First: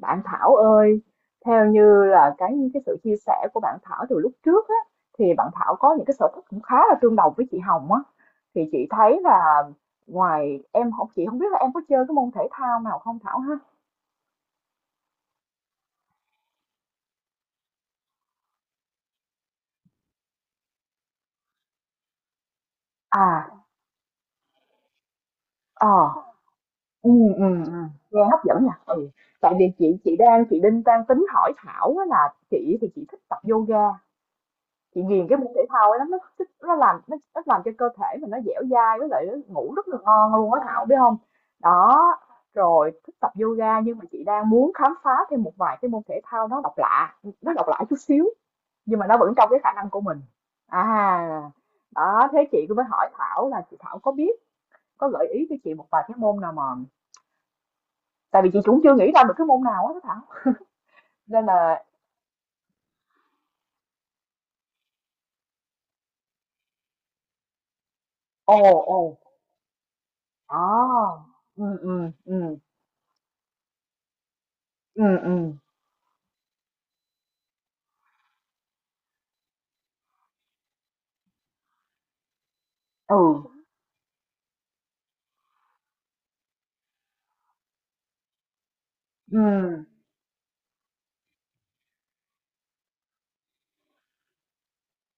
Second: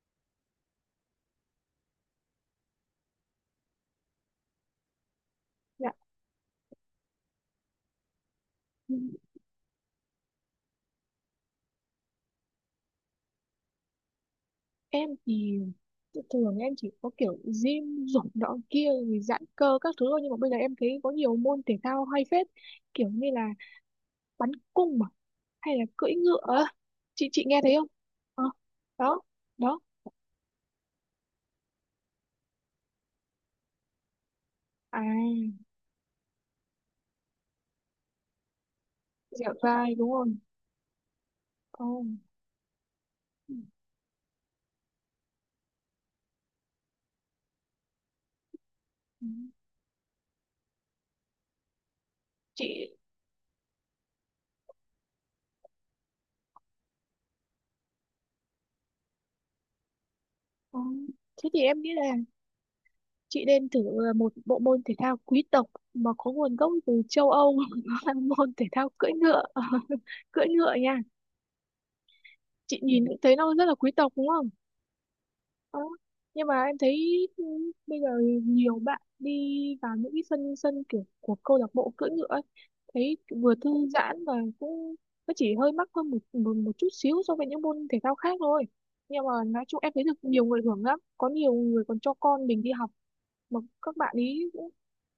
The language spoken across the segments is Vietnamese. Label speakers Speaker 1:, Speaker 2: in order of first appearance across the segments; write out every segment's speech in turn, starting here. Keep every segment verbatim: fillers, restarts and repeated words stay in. Speaker 1: Bạn Thảo ơi, theo như là cái cái sự chia sẻ của bạn Thảo từ lúc trước á, thì bạn Thảo
Speaker 2: Dạ.
Speaker 1: có những cái sở thích cũng khá là tương đồng với chị Hồng á. Thì chị thấy là ngoài em học chị không biết là em có chơi cái môn thể thao nào không, Thảo ha?
Speaker 2: Em thì tự- thường em chỉ có kiểu gym dục nọ kia rồi giãn cơ các thứ thôi, nhưng mà bây giờ em thấy có nhiều môn thể thao hay phết, kiểu như là
Speaker 1: À,
Speaker 2: bắn cung, mà hay là
Speaker 1: ờ,
Speaker 2: cưỡi ngựa á.
Speaker 1: ừ,
Speaker 2: chị
Speaker 1: ừ,
Speaker 2: chị nghe
Speaker 1: ừ,
Speaker 2: thấy không?
Speaker 1: nghe hấp
Speaker 2: Ờ,
Speaker 1: dẫn nha. Ừ.
Speaker 2: đó
Speaker 1: Tại vì
Speaker 2: đó
Speaker 1: chị chị đang chị Đinh đang tính hỏi Thảo á là chị thì chị thích tập yoga, chị ghiền cái môn thể
Speaker 2: à,
Speaker 1: thao ấy lắm, nó thích nó làm nó, nó làm cho cơ thể mình nó dẻo dai với lại nó
Speaker 2: dẻo
Speaker 1: ngủ rất
Speaker 2: dai
Speaker 1: là
Speaker 2: đúng
Speaker 1: ngon
Speaker 2: không?
Speaker 1: luôn á, Thảo biết không?
Speaker 2: Ồ.
Speaker 1: Đó, rồi thích tập
Speaker 2: Ừ,
Speaker 1: yoga nhưng mà chị đang muốn khám phá thêm một vài cái môn thể thao nó độc lạ, nó độc lạ chút xíu nhưng mà nó
Speaker 2: ừ.
Speaker 1: vẫn trong cái khả năng của mình. À, đó, thế chị cũng mới
Speaker 2: Chị
Speaker 1: hỏi Thảo là chị Thảo có biết, có gợi ý cho chị một vài cái môn nào mà, tại vì chị cũng chưa nghĩ ra được cái môn nào á Thảo,
Speaker 2: ờ,
Speaker 1: nên
Speaker 2: thế thì em
Speaker 1: là
Speaker 2: nghĩ là chị nên thử ờ, một bộ môn thể thao quý tộc mà có nguồn gốc từ châu Âu là môn
Speaker 1: ồ,
Speaker 2: thể thao
Speaker 1: ồ,
Speaker 2: cưỡi ngựa. Cưỡi
Speaker 1: à,
Speaker 2: ngựa nha.
Speaker 1: ừ, ừ, ừ,
Speaker 2: Chị nhìn cũng thấy nó rất là quý tộc đúng không?
Speaker 1: ừ, ừ,
Speaker 2: Đó. Nhưng mà em thấy ừ, bây giờ nhiều bạn đi vào những cái sân sân kiểu của câu lạc bộ cưỡi ngựa ấy,
Speaker 1: ừ,
Speaker 2: thấy vừa thư giãn và cũng nó chỉ hơi mắc hơn một, một một chút xíu so với những môn thể thao khác thôi. Nhưng mà
Speaker 1: ừ.
Speaker 2: nói chung em thấy được nhiều người hưởng lắm, có nhiều người còn cho con mình đi học, mà các bạn ý cũng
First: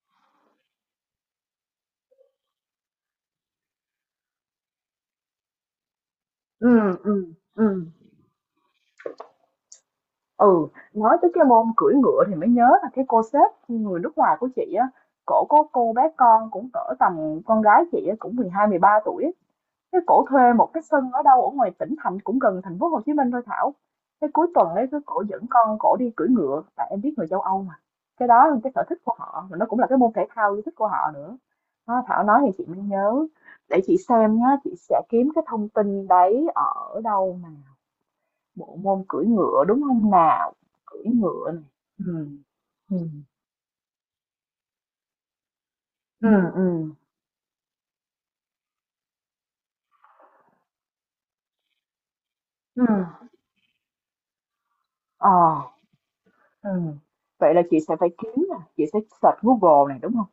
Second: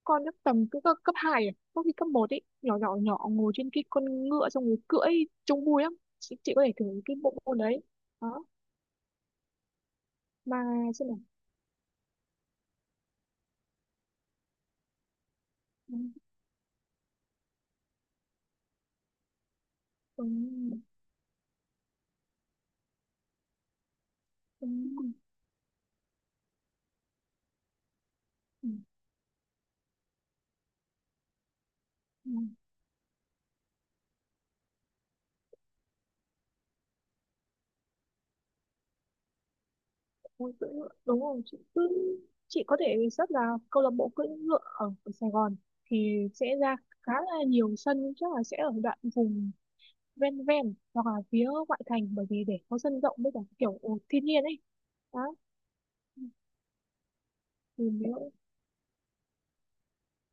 Speaker 2: con chắc tầm cứ cấp cấp hai, à có khi cấp một ấy, nhỏ nhỏ nhỏ ngồi trên cái con ngựa xong rồi cưỡi, trông vui lắm chị, chị có thể thử
Speaker 1: Ừ,
Speaker 2: cái
Speaker 1: ừ,
Speaker 2: bộ môn đấy.
Speaker 1: ừ.
Speaker 2: Đó, ba
Speaker 1: Ừ,
Speaker 2: chữ
Speaker 1: nói
Speaker 2: này.
Speaker 1: tới cái môn cưỡi ngựa thì mới nhớ là cái cô sếp người nước ngoài của chị á, cổ có cô bé
Speaker 2: Đúng,
Speaker 1: con cũng cỡ tầm con gái chị á, cũng mười hai mười ba tuổi á. Cái cổ thuê một
Speaker 2: đúng,
Speaker 1: cái sân ở đâu ở ngoài tỉnh thành cũng gần thành phố Hồ Chí Minh thôi Thảo. Cái cuối tuần ấy
Speaker 2: đúng,
Speaker 1: cứ
Speaker 2: đúng.
Speaker 1: cổ dẫn con cổ đi cưỡi ngựa, tại em biết người châu Âu mà. Cái đó là cái sở thích của họ mà nó cũng là cái môn thể thao yêu thích của họ nữa. Đó, Thảo nói thì chị mới nhớ. Để chị xem nhá, chị sẽ kiếm cái thông tin đấy ở đâu. Bộ môn cưỡi ngựa, đúng không
Speaker 2: Ôi,
Speaker 1: nào?
Speaker 2: cưỡi ngựa.
Speaker 1: Cưỡi
Speaker 2: Đúng rồi,
Speaker 1: ngựa
Speaker 2: chị
Speaker 1: này.
Speaker 2: cứ,
Speaker 1: Ừm.
Speaker 2: chị có thể
Speaker 1: Ừm.
Speaker 2: search là câu lạc bộ cưỡi ngựa ở, ở Sài Gòn thì
Speaker 1: Ừm,
Speaker 2: sẽ ra
Speaker 1: ừm.
Speaker 2: khá là nhiều sân, chắc là sẽ ở đoạn vùng ven ven hoặc là phía ngoại thành, bởi vì để có sân rộng
Speaker 1: Ừm.
Speaker 2: với cả kiểu thiên nhiên ấy. Đó
Speaker 1: Ờ. Ừm. Vậy là chị
Speaker 2: thì
Speaker 1: sẽ phải
Speaker 2: nếu,
Speaker 1: kiếm nè, chị sẽ search Google này, đúng không?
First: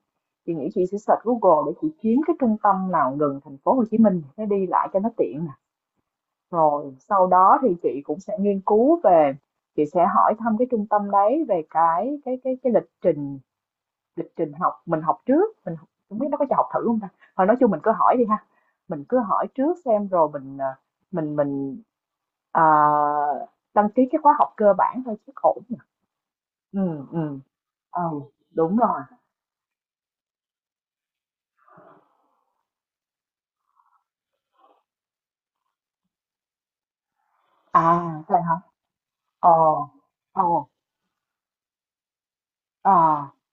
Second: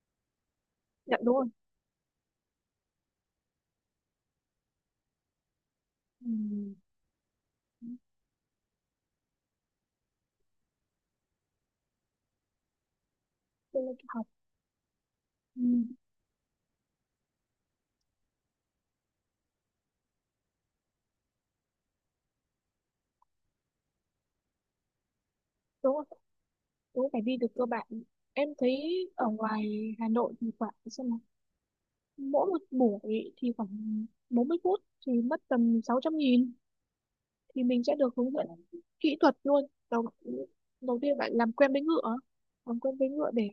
Speaker 1: Chị nghĩ chị sẽ
Speaker 2: dạ
Speaker 1: search
Speaker 2: đúng rồi,
Speaker 1: Google để chị kiếm cái trung tâm nào gần thành phố Hồ Chí Minh để đi lại cho nó tiện nè.
Speaker 2: ừ.
Speaker 1: Rồi sau đó thì chị cũng sẽ nghiên cứu về, chị sẽ hỏi thăm cái trung tâm đấy về cái cái cái cái lịch trình.
Speaker 2: Tôi lên học,
Speaker 1: Lịch trình học mình học trước,
Speaker 2: ừ.
Speaker 1: mình học biết nó có cho học thử hông ta? Thôi nói chung mình cứ hỏi đi ha, mình cứ hỏi trước xem rồi mình, ờ, mình mình, ờ, đăng ký cái khóa học cơ bản thôi chắc ổn nhỉ?
Speaker 2: Đúng rồi, đúng
Speaker 1: Ừm,
Speaker 2: rồi, phải đi
Speaker 1: ừm,
Speaker 2: được cơ bản.
Speaker 1: ừ,
Speaker 2: Em
Speaker 1: đúng
Speaker 2: thấy
Speaker 1: rồi.
Speaker 2: ở ngoài Hà Nội thì khoảng xem, mỗi một buổi thì khoảng bốn mươi phút thì mất tầm sáu trăm nghìn, thì mình sẽ
Speaker 1: À,
Speaker 2: được hướng
Speaker 1: vậy
Speaker 2: dẫn
Speaker 1: hả?
Speaker 2: kỹ thuật luôn.
Speaker 1: Ồ,
Speaker 2: đầu,
Speaker 1: ồ,
Speaker 2: Đầu tiên bạn làm quen với ngựa, làm
Speaker 1: ờ,
Speaker 2: quen với ngựa để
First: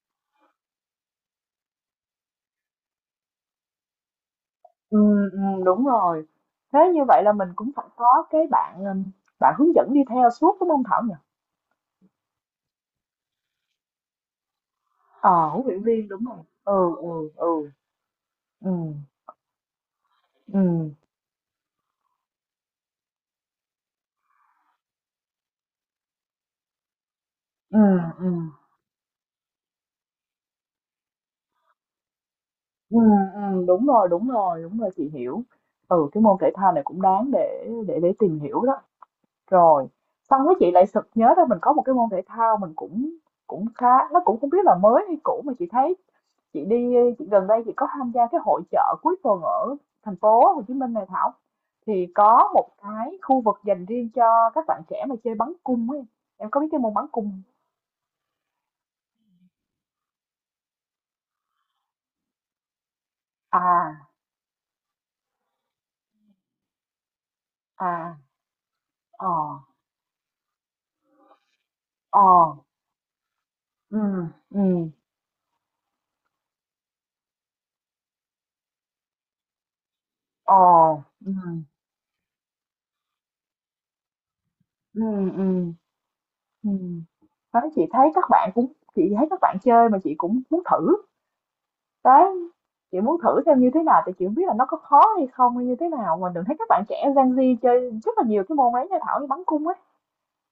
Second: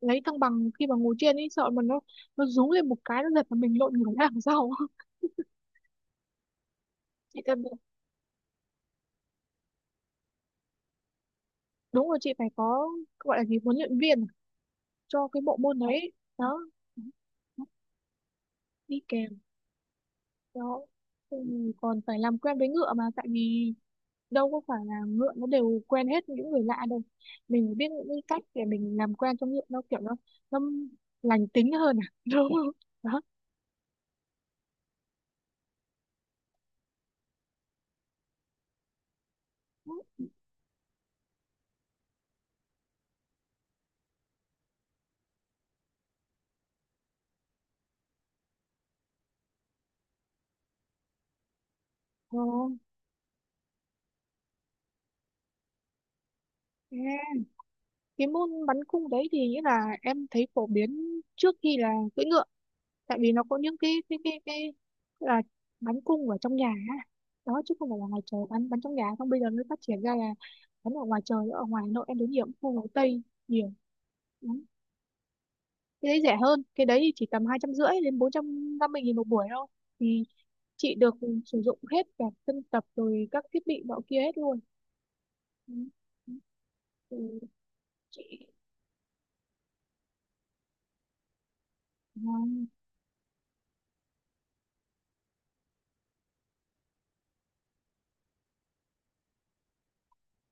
Speaker 2: lấy thăng bằng, khi mà ngồi trên ấy sợ mà nó nó rú lên một cái nó giật mà mình lộn ngửa ra đằng sau.
Speaker 1: ừm, ừm, đúng rồi. Thế như vậy là
Speaker 2: Chị
Speaker 1: mình
Speaker 2: cần,
Speaker 1: cũng phải có cái bạn, ừm, bạn hướng dẫn đi theo suốt, đúng hông Thảo nhỉ?
Speaker 2: đúng rồi chị phải có, gọi là gì, huấn luyện viên cho
Speaker 1: Ờ,
Speaker 2: cái bộ
Speaker 1: huấn
Speaker 2: môn
Speaker 1: luyện viên,
Speaker 2: đấy,
Speaker 1: đúng rồi.
Speaker 2: đó,
Speaker 1: Ừ, ừ, ừ, ừm,
Speaker 2: đi kèm. Đó,
Speaker 1: ừm,
Speaker 2: ừ, còn phải làm quen với ngựa, mà tại vì đâu có phải là ngựa nó đều quen hết những người lạ đâu, mình phải biết những cái cách
Speaker 1: ừm.
Speaker 2: để mình làm quen cho ngựa nó kiểu nó nó lành tính hơn à. Đúng không?
Speaker 1: Ừ,
Speaker 2: Đó.
Speaker 1: ừ, đúng rồi, đúng rồi, đúng rồi, chị hiểu. Ừ, cái môn thể thao này cũng đáng để để để tìm hiểu đó. Rồi xong cái chị lại sực nhớ ra mình có một cái môn thể thao mình cũng cũng khá, nó cũng không biết là mới hay cũ, mà chị thấy chị đi chị gần đây chị có tham gia cái hội chợ cuối tuần ở thành phố Hồ Chí Minh này Thảo, thì
Speaker 2: Ờ,
Speaker 1: có một cái khu vực dành riêng cho các bạn trẻ mà chơi bắn cung ấy. Em có biết cái môn bắn
Speaker 2: thế
Speaker 1: cung không?
Speaker 2: cái môn bắn cung đấy thì nghĩa là em thấy phổ biến trước khi là cưỡi ngựa, tại vì nó có những cái
Speaker 1: À,
Speaker 2: cái cái cái là bắn cung ở trong nhà á. Đó, chứ không phải là
Speaker 1: à,
Speaker 2: ngoài trời, bắn bắn trong nhà,
Speaker 1: ờ,
Speaker 2: không bây giờ mới phát triển ra là bắn ở ngoài trời. Ở ngoài Hà Nội em
Speaker 1: ờ,
Speaker 2: đến nhiều khu phố Tây, nhiều
Speaker 1: ừ, ừ,
Speaker 2: cái đấy rẻ hơn, cái đấy thì chỉ tầm hai trăm rưỡi đến bốn trăm năm mươi nghìn một buổi thôi, thì
Speaker 1: ờ,
Speaker 2: chị được
Speaker 1: ừ.
Speaker 2: sử dụng hết cả sân tập rồi các thiết bị nọ kia hết luôn.
Speaker 1: Ừ, ừ,
Speaker 2: Ừ.
Speaker 1: ừ.
Speaker 2: Ừ.
Speaker 1: Đấy, chị thấy các
Speaker 2: Chị
Speaker 1: bạn cũng chị thấy các bạn chơi mà chị cũng muốn thử đấy,
Speaker 2: à,
Speaker 1: chị muốn thử xem như thế nào thì chị không biết là nó có khó hay không hay như thế nào, mà đừng thấy các bạn trẻ Gen Z chơi rất là nhiều cái môn ấy nha Thảo, như bắn cung ấy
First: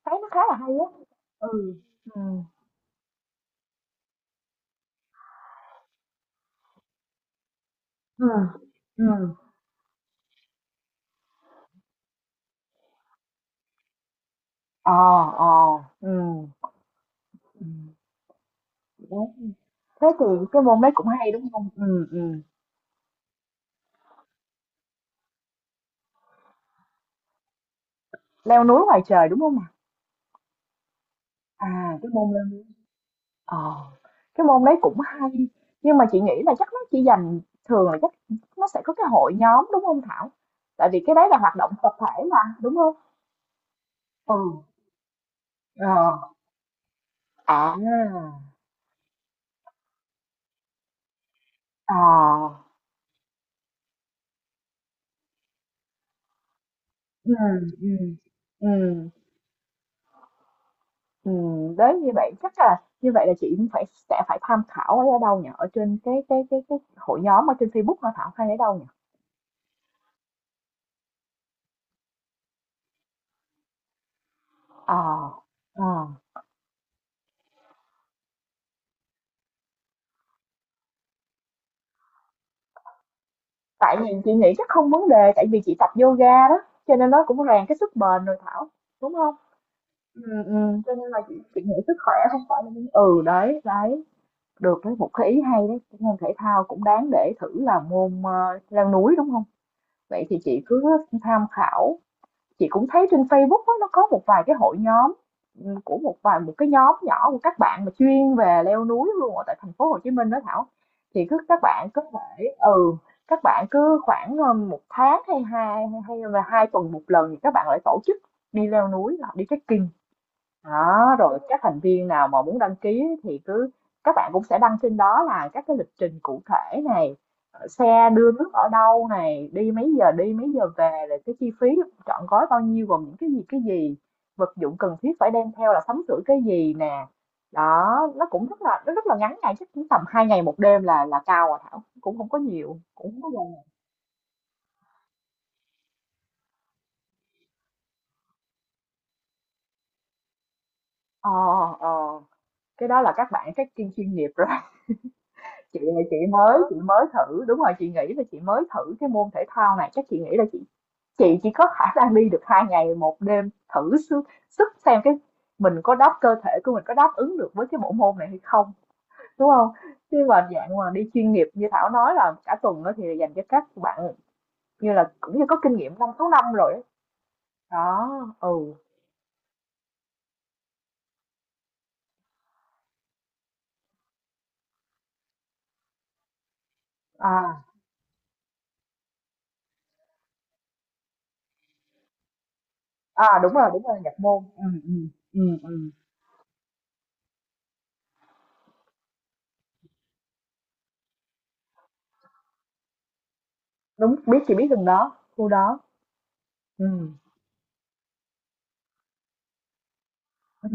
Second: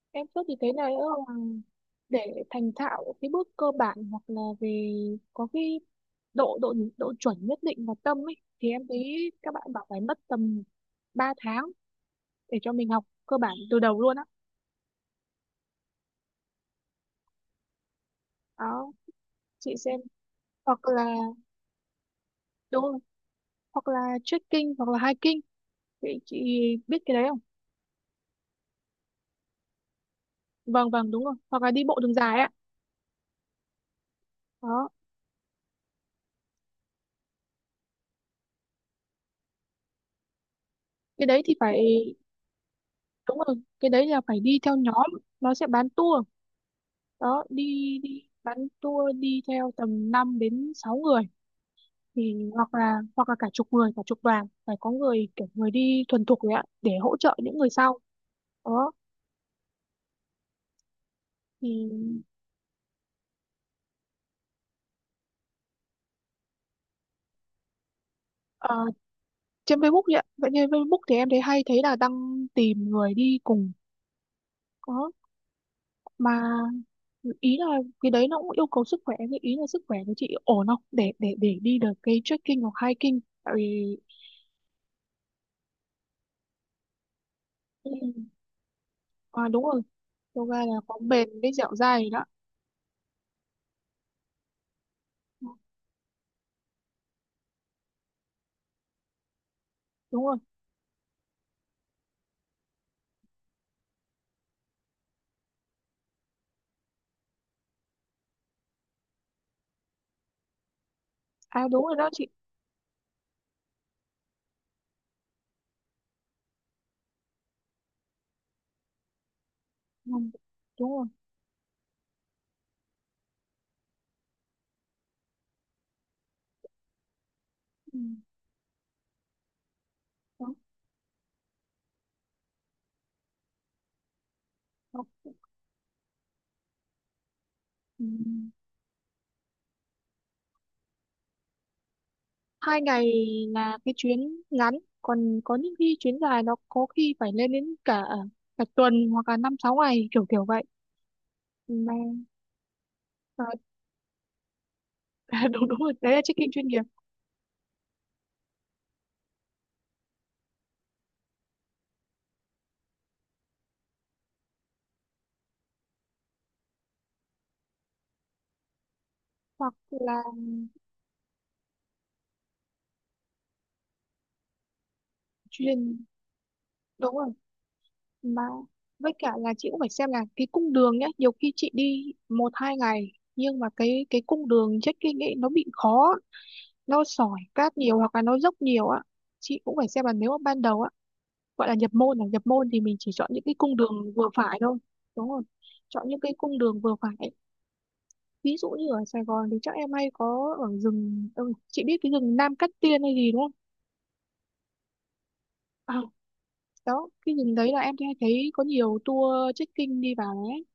Speaker 1: thấy
Speaker 2: em
Speaker 1: nó khá
Speaker 2: suốt
Speaker 1: là
Speaker 2: thì thấy
Speaker 1: hay á.
Speaker 2: này nữa là
Speaker 1: Ừ, ừ.
Speaker 2: để thành thạo cái bước cơ bản hoặc là về có cái độ độ độ chuẩn nhất định và tâm
Speaker 1: Ừ.
Speaker 2: ấy, thì em
Speaker 1: Ừ.
Speaker 2: thấy các bạn bảo phải mất tầm ba tháng để cho mình học cơ bản từ đầu luôn á.
Speaker 1: Ờ, ờ, ừ, ừ.
Speaker 2: Đó.
Speaker 1: Đấy.
Speaker 2: Chị xem
Speaker 1: Thế thì cái
Speaker 2: hoặc
Speaker 1: môn đấy cũng
Speaker 2: là,
Speaker 1: hay, đúng không? Ừ, ừ.
Speaker 2: đúng rồi, hoặc là trekking hoặc là hiking. Chị, chị biết cái đấy không?
Speaker 1: Leo núi ngoài trời, đúng không ạ?
Speaker 2: Vâng vâng, đúng rồi. Hoặc
Speaker 1: À,
Speaker 2: là đi bộ
Speaker 1: cái
Speaker 2: đường
Speaker 1: môn
Speaker 2: dài
Speaker 1: leo.
Speaker 2: ạ.
Speaker 1: Ờ, cái môn đấy
Speaker 2: Đó,
Speaker 1: cũng hay nhưng mà chị nghĩ là chắc nó chỉ dành thường là chắc nó sẽ có cái hội nhóm, đúng không Thảo? Tại vì cái
Speaker 2: cái
Speaker 1: đấy là
Speaker 2: đấy thì
Speaker 1: hoạt động
Speaker 2: phải,
Speaker 1: tập thể mà, đúng không?
Speaker 2: đúng rồi, cái đấy là
Speaker 1: Ừ.
Speaker 2: phải đi theo nhóm, nó sẽ bán
Speaker 1: Ờ.
Speaker 2: tour. Đó,
Speaker 1: À.
Speaker 2: đi đi bán tour đi theo tầm năm đến sáu người,
Speaker 1: Ờ.
Speaker 2: thì hoặc là hoặc là cả chục người, cả chục đoàn, phải có người kiểu người đi thuần thục đấy ạ để hỗ
Speaker 1: Ừ.
Speaker 2: trợ những người sau.
Speaker 1: Ừ.
Speaker 2: Đó
Speaker 1: Ừ. Ừ. Đấy, như
Speaker 2: thì
Speaker 1: vậy chắc là như vậy là chị cũng phải sẽ phải tham khảo ở đâu nhỉ? Ở trên cái cái cái cái hội nhóm ở trên Facebook hả Thảo, hay ở
Speaker 2: ờ,
Speaker 1: đâu nhỉ?
Speaker 2: trên Facebook vậy ạ. Vậy trên Facebook thì em thấy hay thấy là đăng tìm người đi cùng. Đó,
Speaker 1: Ờ. Ờ.
Speaker 2: mà ý là cái đấy nó cũng yêu cầu sức khỏe, cái ý là sức khỏe của chị ổn không để để để đi được cái trekking hoặc hiking, tại
Speaker 1: Tại
Speaker 2: vì
Speaker 1: vì chị nghĩ chắc không vấn đề, tại vì chị tập yoga đó, cho nên nó cũng rèn cái
Speaker 2: ừ.
Speaker 1: sức bền rồi Thảo, đúng không?
Speaker 2: À, đúng rồi,
Speaker 1: Ừ, ừ,
Speaker 2: yoga là
Speaker 1: cho
Speaker 2: có
Speaker 1: nên là
Speaker 2: bền
Speaker 1: chị,
Speaker 2: với
Speaker 1: chị
Speaker 2: dẻo
Speaker 1: nghĩ sức
Speaker 2: dai rồi
Speaker 1: khỏe
Speaker 2: đó,
Speaker 1: không phải là vấn-. Ừ, đấy đấy, được đấy, một cái ý hay đấy, cái môn thể thao cũng đáng để thử là môn, ờ, leo núi, đúng không? Vậy
Speaker 2: đúng rồi.
Speaker 1: thì chị cứ tham khảo. Chị cũng thấy trên Facebook á, nó có một vài cái hội nhóm, ừ, của một vài một cái nhóm nhỏ của các bạn mà chuyên về leo núi luôn ở tại thành phố Hồ Chí Minh đó Thảo. Thì cứ các
Speaker 2: À đúng
Speaker 1: bạn
Speaker 2: rồi
Speaker 1: có
Speaker 2: đó chị.
Speaker 1: thể, ừ, các bạn cứ khoảng, ờ, một tháng hay hai hay là hai tuần một lần thì các bạn lại tổ chức đi leo núi hoặc đi trekking.
Speaker 2: Ừ. Đúng rồi.
Speaker 1: Đó, rồi các thành viên nào mà muốn đăng ký thì cứ các bạn cũng sẽ đăng trên đó là các cái lịch trình cụ thể này, ờ,
Speaker 2: Ừ.
Speaker 1: xe đưa nước ở đâu này, đi mấy giờ đi mấy
Speaker 2: Đó.
Speaker 1: giờ về, rồi cái chi phí trọn gói bao nhiêu, gồm những cái gì cái gì, vật dụng cần
Speaker 2: Đó.
Speaker 1: thiết phải đem theo là sắm sửa cái gì nè. Đó,
Speaker 2: Ừ.
Speaker 1: nó cũng rất là nó rất là ngắn ngày chắc cũng tầm hai ngày một đêm là là cao rồi Thảo, cũng không có nhiều,
Speaker 2: hai
Speaker 1: cũng
Speaker 2: ngày
Speaker 1: không có gần.
Speaker 2: là cái chuyến ngắn, còn có những khi chuyến dài nó có khi phải lên đến cả cả tuần hoặc là năm sáu ngày kiểu kiểu vậy.
Speaker 1: Ờ,
Speaker 2: Ừ,
Speaker 1: ờ,
Speaker 2: mà
Speaker 1: cái đó là các bạn các chuyên chuyên nghiệp rồi.
Speaker 2: à, đúng
Speaker 1: Chị
Speaker 2: đúng rồi,
Speaker 1: là
Speaker 2: đấy
Speaker 1: chị
Speaker 2: là trekking
Speaker 1: mới
Speaker 2: chuyên
Speaker 1: chị
Speaker 2: nghiệp,
Speaker 1: mới thử, đúng rồi, chị nghĩ là chị mới thử cái môn thể thao này, chắc chị nghĩ là chị chị chỉ có khả năng đi được hai ngày một đêm thử sức, sức xem cái mình có đáp cơ thể của mình có đáp ứng được với cái bộ môn này hay không, đúng không?
Speaker 2: hoặc
Speaker 1: Chứ
Speaker 2: là
Speaker 1: mà dạng mà đi chuyên nghiệp như Thảo nói là cả tuần đó thì dành cho các bạn như là cũng như có kinh nghiệm
Speaker 2: chuyên.
Speaker 1: năm sáu năm rồi ấy.
Speaker 2: Đúng rồi
Speaker 1: Đó.
Speaker 2: mà,
Speaker 1: Ừ.
Speaker 2: với cả là chị cũng phải xem là cái cung đường nhá, nhiều khi chị đi một hai ngày nhưng mà cái cái cung đường trekking ấy nó bị khó, nó sỏi
Speaker 1: À,
Speaker 2: cát nhiều hoặc là nó dốc nhiều á. Chị cũng phải xem là nếu mà ban đầu á, gọi là nhập môn là nhập môn thì mình chỉ
Speaker 1: à,
Speaker 2: chọn những
Speaker 1: đúng
Speaker 2: cái
Speaker 1: rồi,
Speaker 2: cung
Speaker 1: đúng rồi
Speaker 2: đường
Speaker 1: nhập
Speaker 2: vừa
Speaker 1: môn.
Speaker 2: phải
Speaker 1: Ừ,
Speaker 2: thôi,
Speaker 1: ừ,
Speaker 2: đúng không?
Speaker 1: ừ, ừ.
Speaker 2: Chọn những cái cung đường vừa phải, ví dụ như ở Sài Gòn thì chắc em hay có ở rừng, ừ, chị biết cái rừng Nam Cát Tiên hay gì đúng không?
Speaker 1: Đúng biết chị biết từng đó khu đó.
Speaker 2: À,
Speaker 1: Ừ,
Speaker 2: đó cái rừng đấy là em hay thấy có nhiều tour trekking đi vào đấy.
Speaker 1: ừ,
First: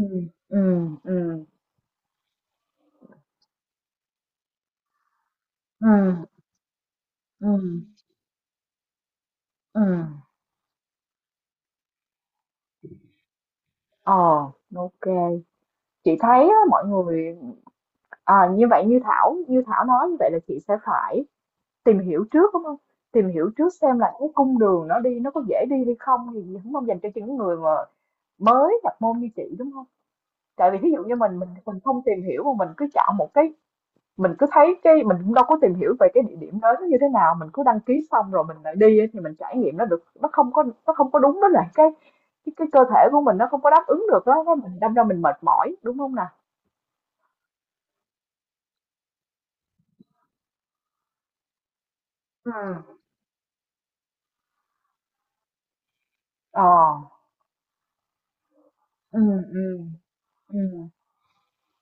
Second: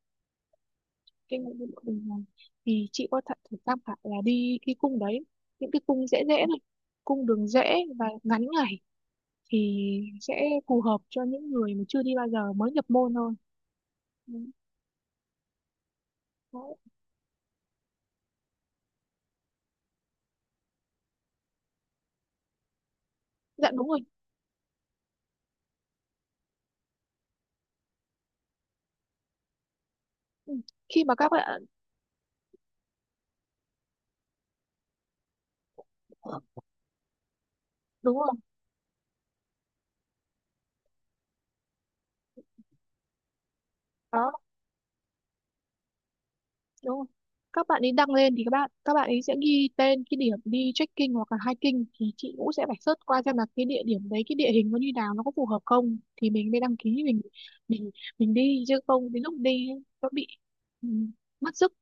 Speaker 1: ừ.
Speaker 2: Cái
Speaker 1: Ừ.
Speaker 2: ngôi vua của mình này, thì chị có thể thử tham khảo là đi cái cung đấy, những cái
Speaker 1: Ừ,
Speaker 2: cung dễ dễ này, cung đường
Speaker 1: ừ,
Speaker 2: dễ và ngắn ngày thì
Speaker 1: ừ.
Speaker 2: sẽ phù hợp cho những người mà chưa đi bao giờ mới nhập môn thôi. Ừ,
Speaker 1: Ờ, ok. Chị thấy á,
Speaker 2: đó.
Speaker 1: mọi người. À, như vậy như Thảo, như Thảo nói như vậy là chị sẽ phải tìm hiểu trước, đúng không? Tìm hiểu
Speaker 2: Dạ
Speaker 1: trước
Speaker 2: đúng
Speaker 1: xem
Speaker 2: rồi,
Speaker 1: là cái cung đường nó đi nó có dễ đi hay không thì đúng không, dành cho những người mà mới nhập môn như chị, đúng không? Tại vì thí dụ
Speaker 2: khi mà
Speaker 1: như
Speaker 2: các
Speaker 1: mình mình
Speaker 2: bạn,
Speaker 1: mình không tìm hiểu mà mình cứ chọn một cái, mình cứ thấy cái, mình cũng đâu có tìm hiểu về cái địa điểm đó nó như thế nào, mình cứ đăng ký
Speaker 2: đúng
Speaker 1: xong
Speaker 2: rồi
Speaker 1: rồi mình lại đi á, thì mình trải nghiệm nó được, nó không có, nó không có đúng với lại cái cái, cái cơ thể của mình nó không có đáp ứng được
Speaker 2: đó,
Speaker 1: đó, cái mình đâm ra mình mệt mỏi, đúng không nè?
Speaker 2: đúng rồi, các bạn ấy đăng lên thì các bạn các bạn ấy sẽ ghi tên cái điểm đi trekking hoặc là hiking, thì chị cũng sẽ phải
Speaker 1: Ừ.
Speaker 2: search qua xem là cái địa điểm đấy cái địa hình nó như nào, nó có phù hợp không thì mình mới
Speaker 1: Ờ,
Speaker 2: đăng ký, mình mình mình đi, chứ không
Speaker 1: ừ,
Speaker 2: đến lúc đi ấy,
Speaker 1: ừ,
Speaker 2: nó bị
Speaker 1: ừ,
Speaker 2: ừ, mất sức.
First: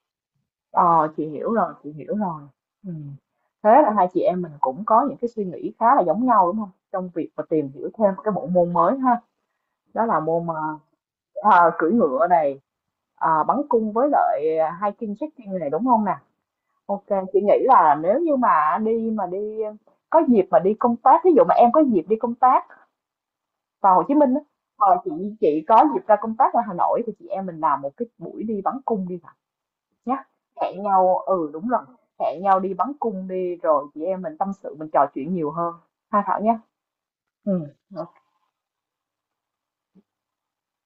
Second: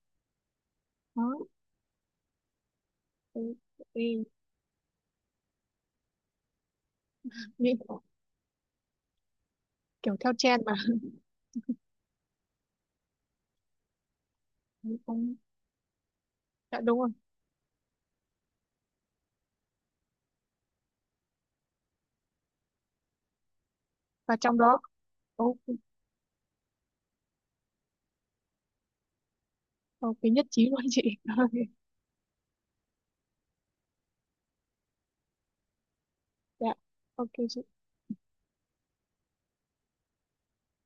Speaker 1: ờ,
Speaker 2: Đó,
Speaker 1: chị hiểu rồi, chị hiểu rồi. Ừ.
Speaker 2: ừ,
Speaker 1: Thế là hai chị
Speaker 2: ừ,
Speaker 1: em mình cũng có những cái suy nghĩ khá là giống nhau, đúng không, trong việc mà tìm
Speaker 2: nghĩ
Speaker 1: hiểu thêm cái bộ môn mới ha? Đó
Speaker 2: kiểu
Speaker 1: là
Speaker 2: theo
Speaker 1: môn mà,
Speaker 2: trend mà.
Speaker 1: à, cưỡi ngựa này, à, bắn cung với lại
Speaker 2: Ừ,
Speaker 1: hiking
Speaker 2: cũng
Speaker 1: trekking này, đúng không nè?
Speaker 2: dạ đúng
Speaker 1: Ok,
Speaker 2: rồi,
Speaker 1: chị nghĩ là nếu như mà đi mà đi có dịp mà đi công tác, ví dụ mà em có dịp đi công tác vào Hồ Chí Minh
Speaker 2: và
Speaker 1: á,
Speaker 2: trong đó,
Speaker 1: hoặc chị
Speaker 2: ok,
Speaker 1: chị có dịp ra công tác ở Hà Nội thì chị em mình làm một cái buổi đi bắn cung đi nào
Speaker 2: ok
Speaker 1: nhá.
Speaker 2: nhất trí luôn
Speaker 1: Hẹn
Speaker 2: chị.
Speaker 1: nhau, ừ đúng rồi, hẹn nhau đi bắn cung đi rồi chị em mình tâm sự, mình trò chuyện nhiều hơn. Ha Thảo nhé.
Speaker 2: Dạ,
Speaker 1: Ừ.
Speaker 2: ok.
Speaker 1: Ok.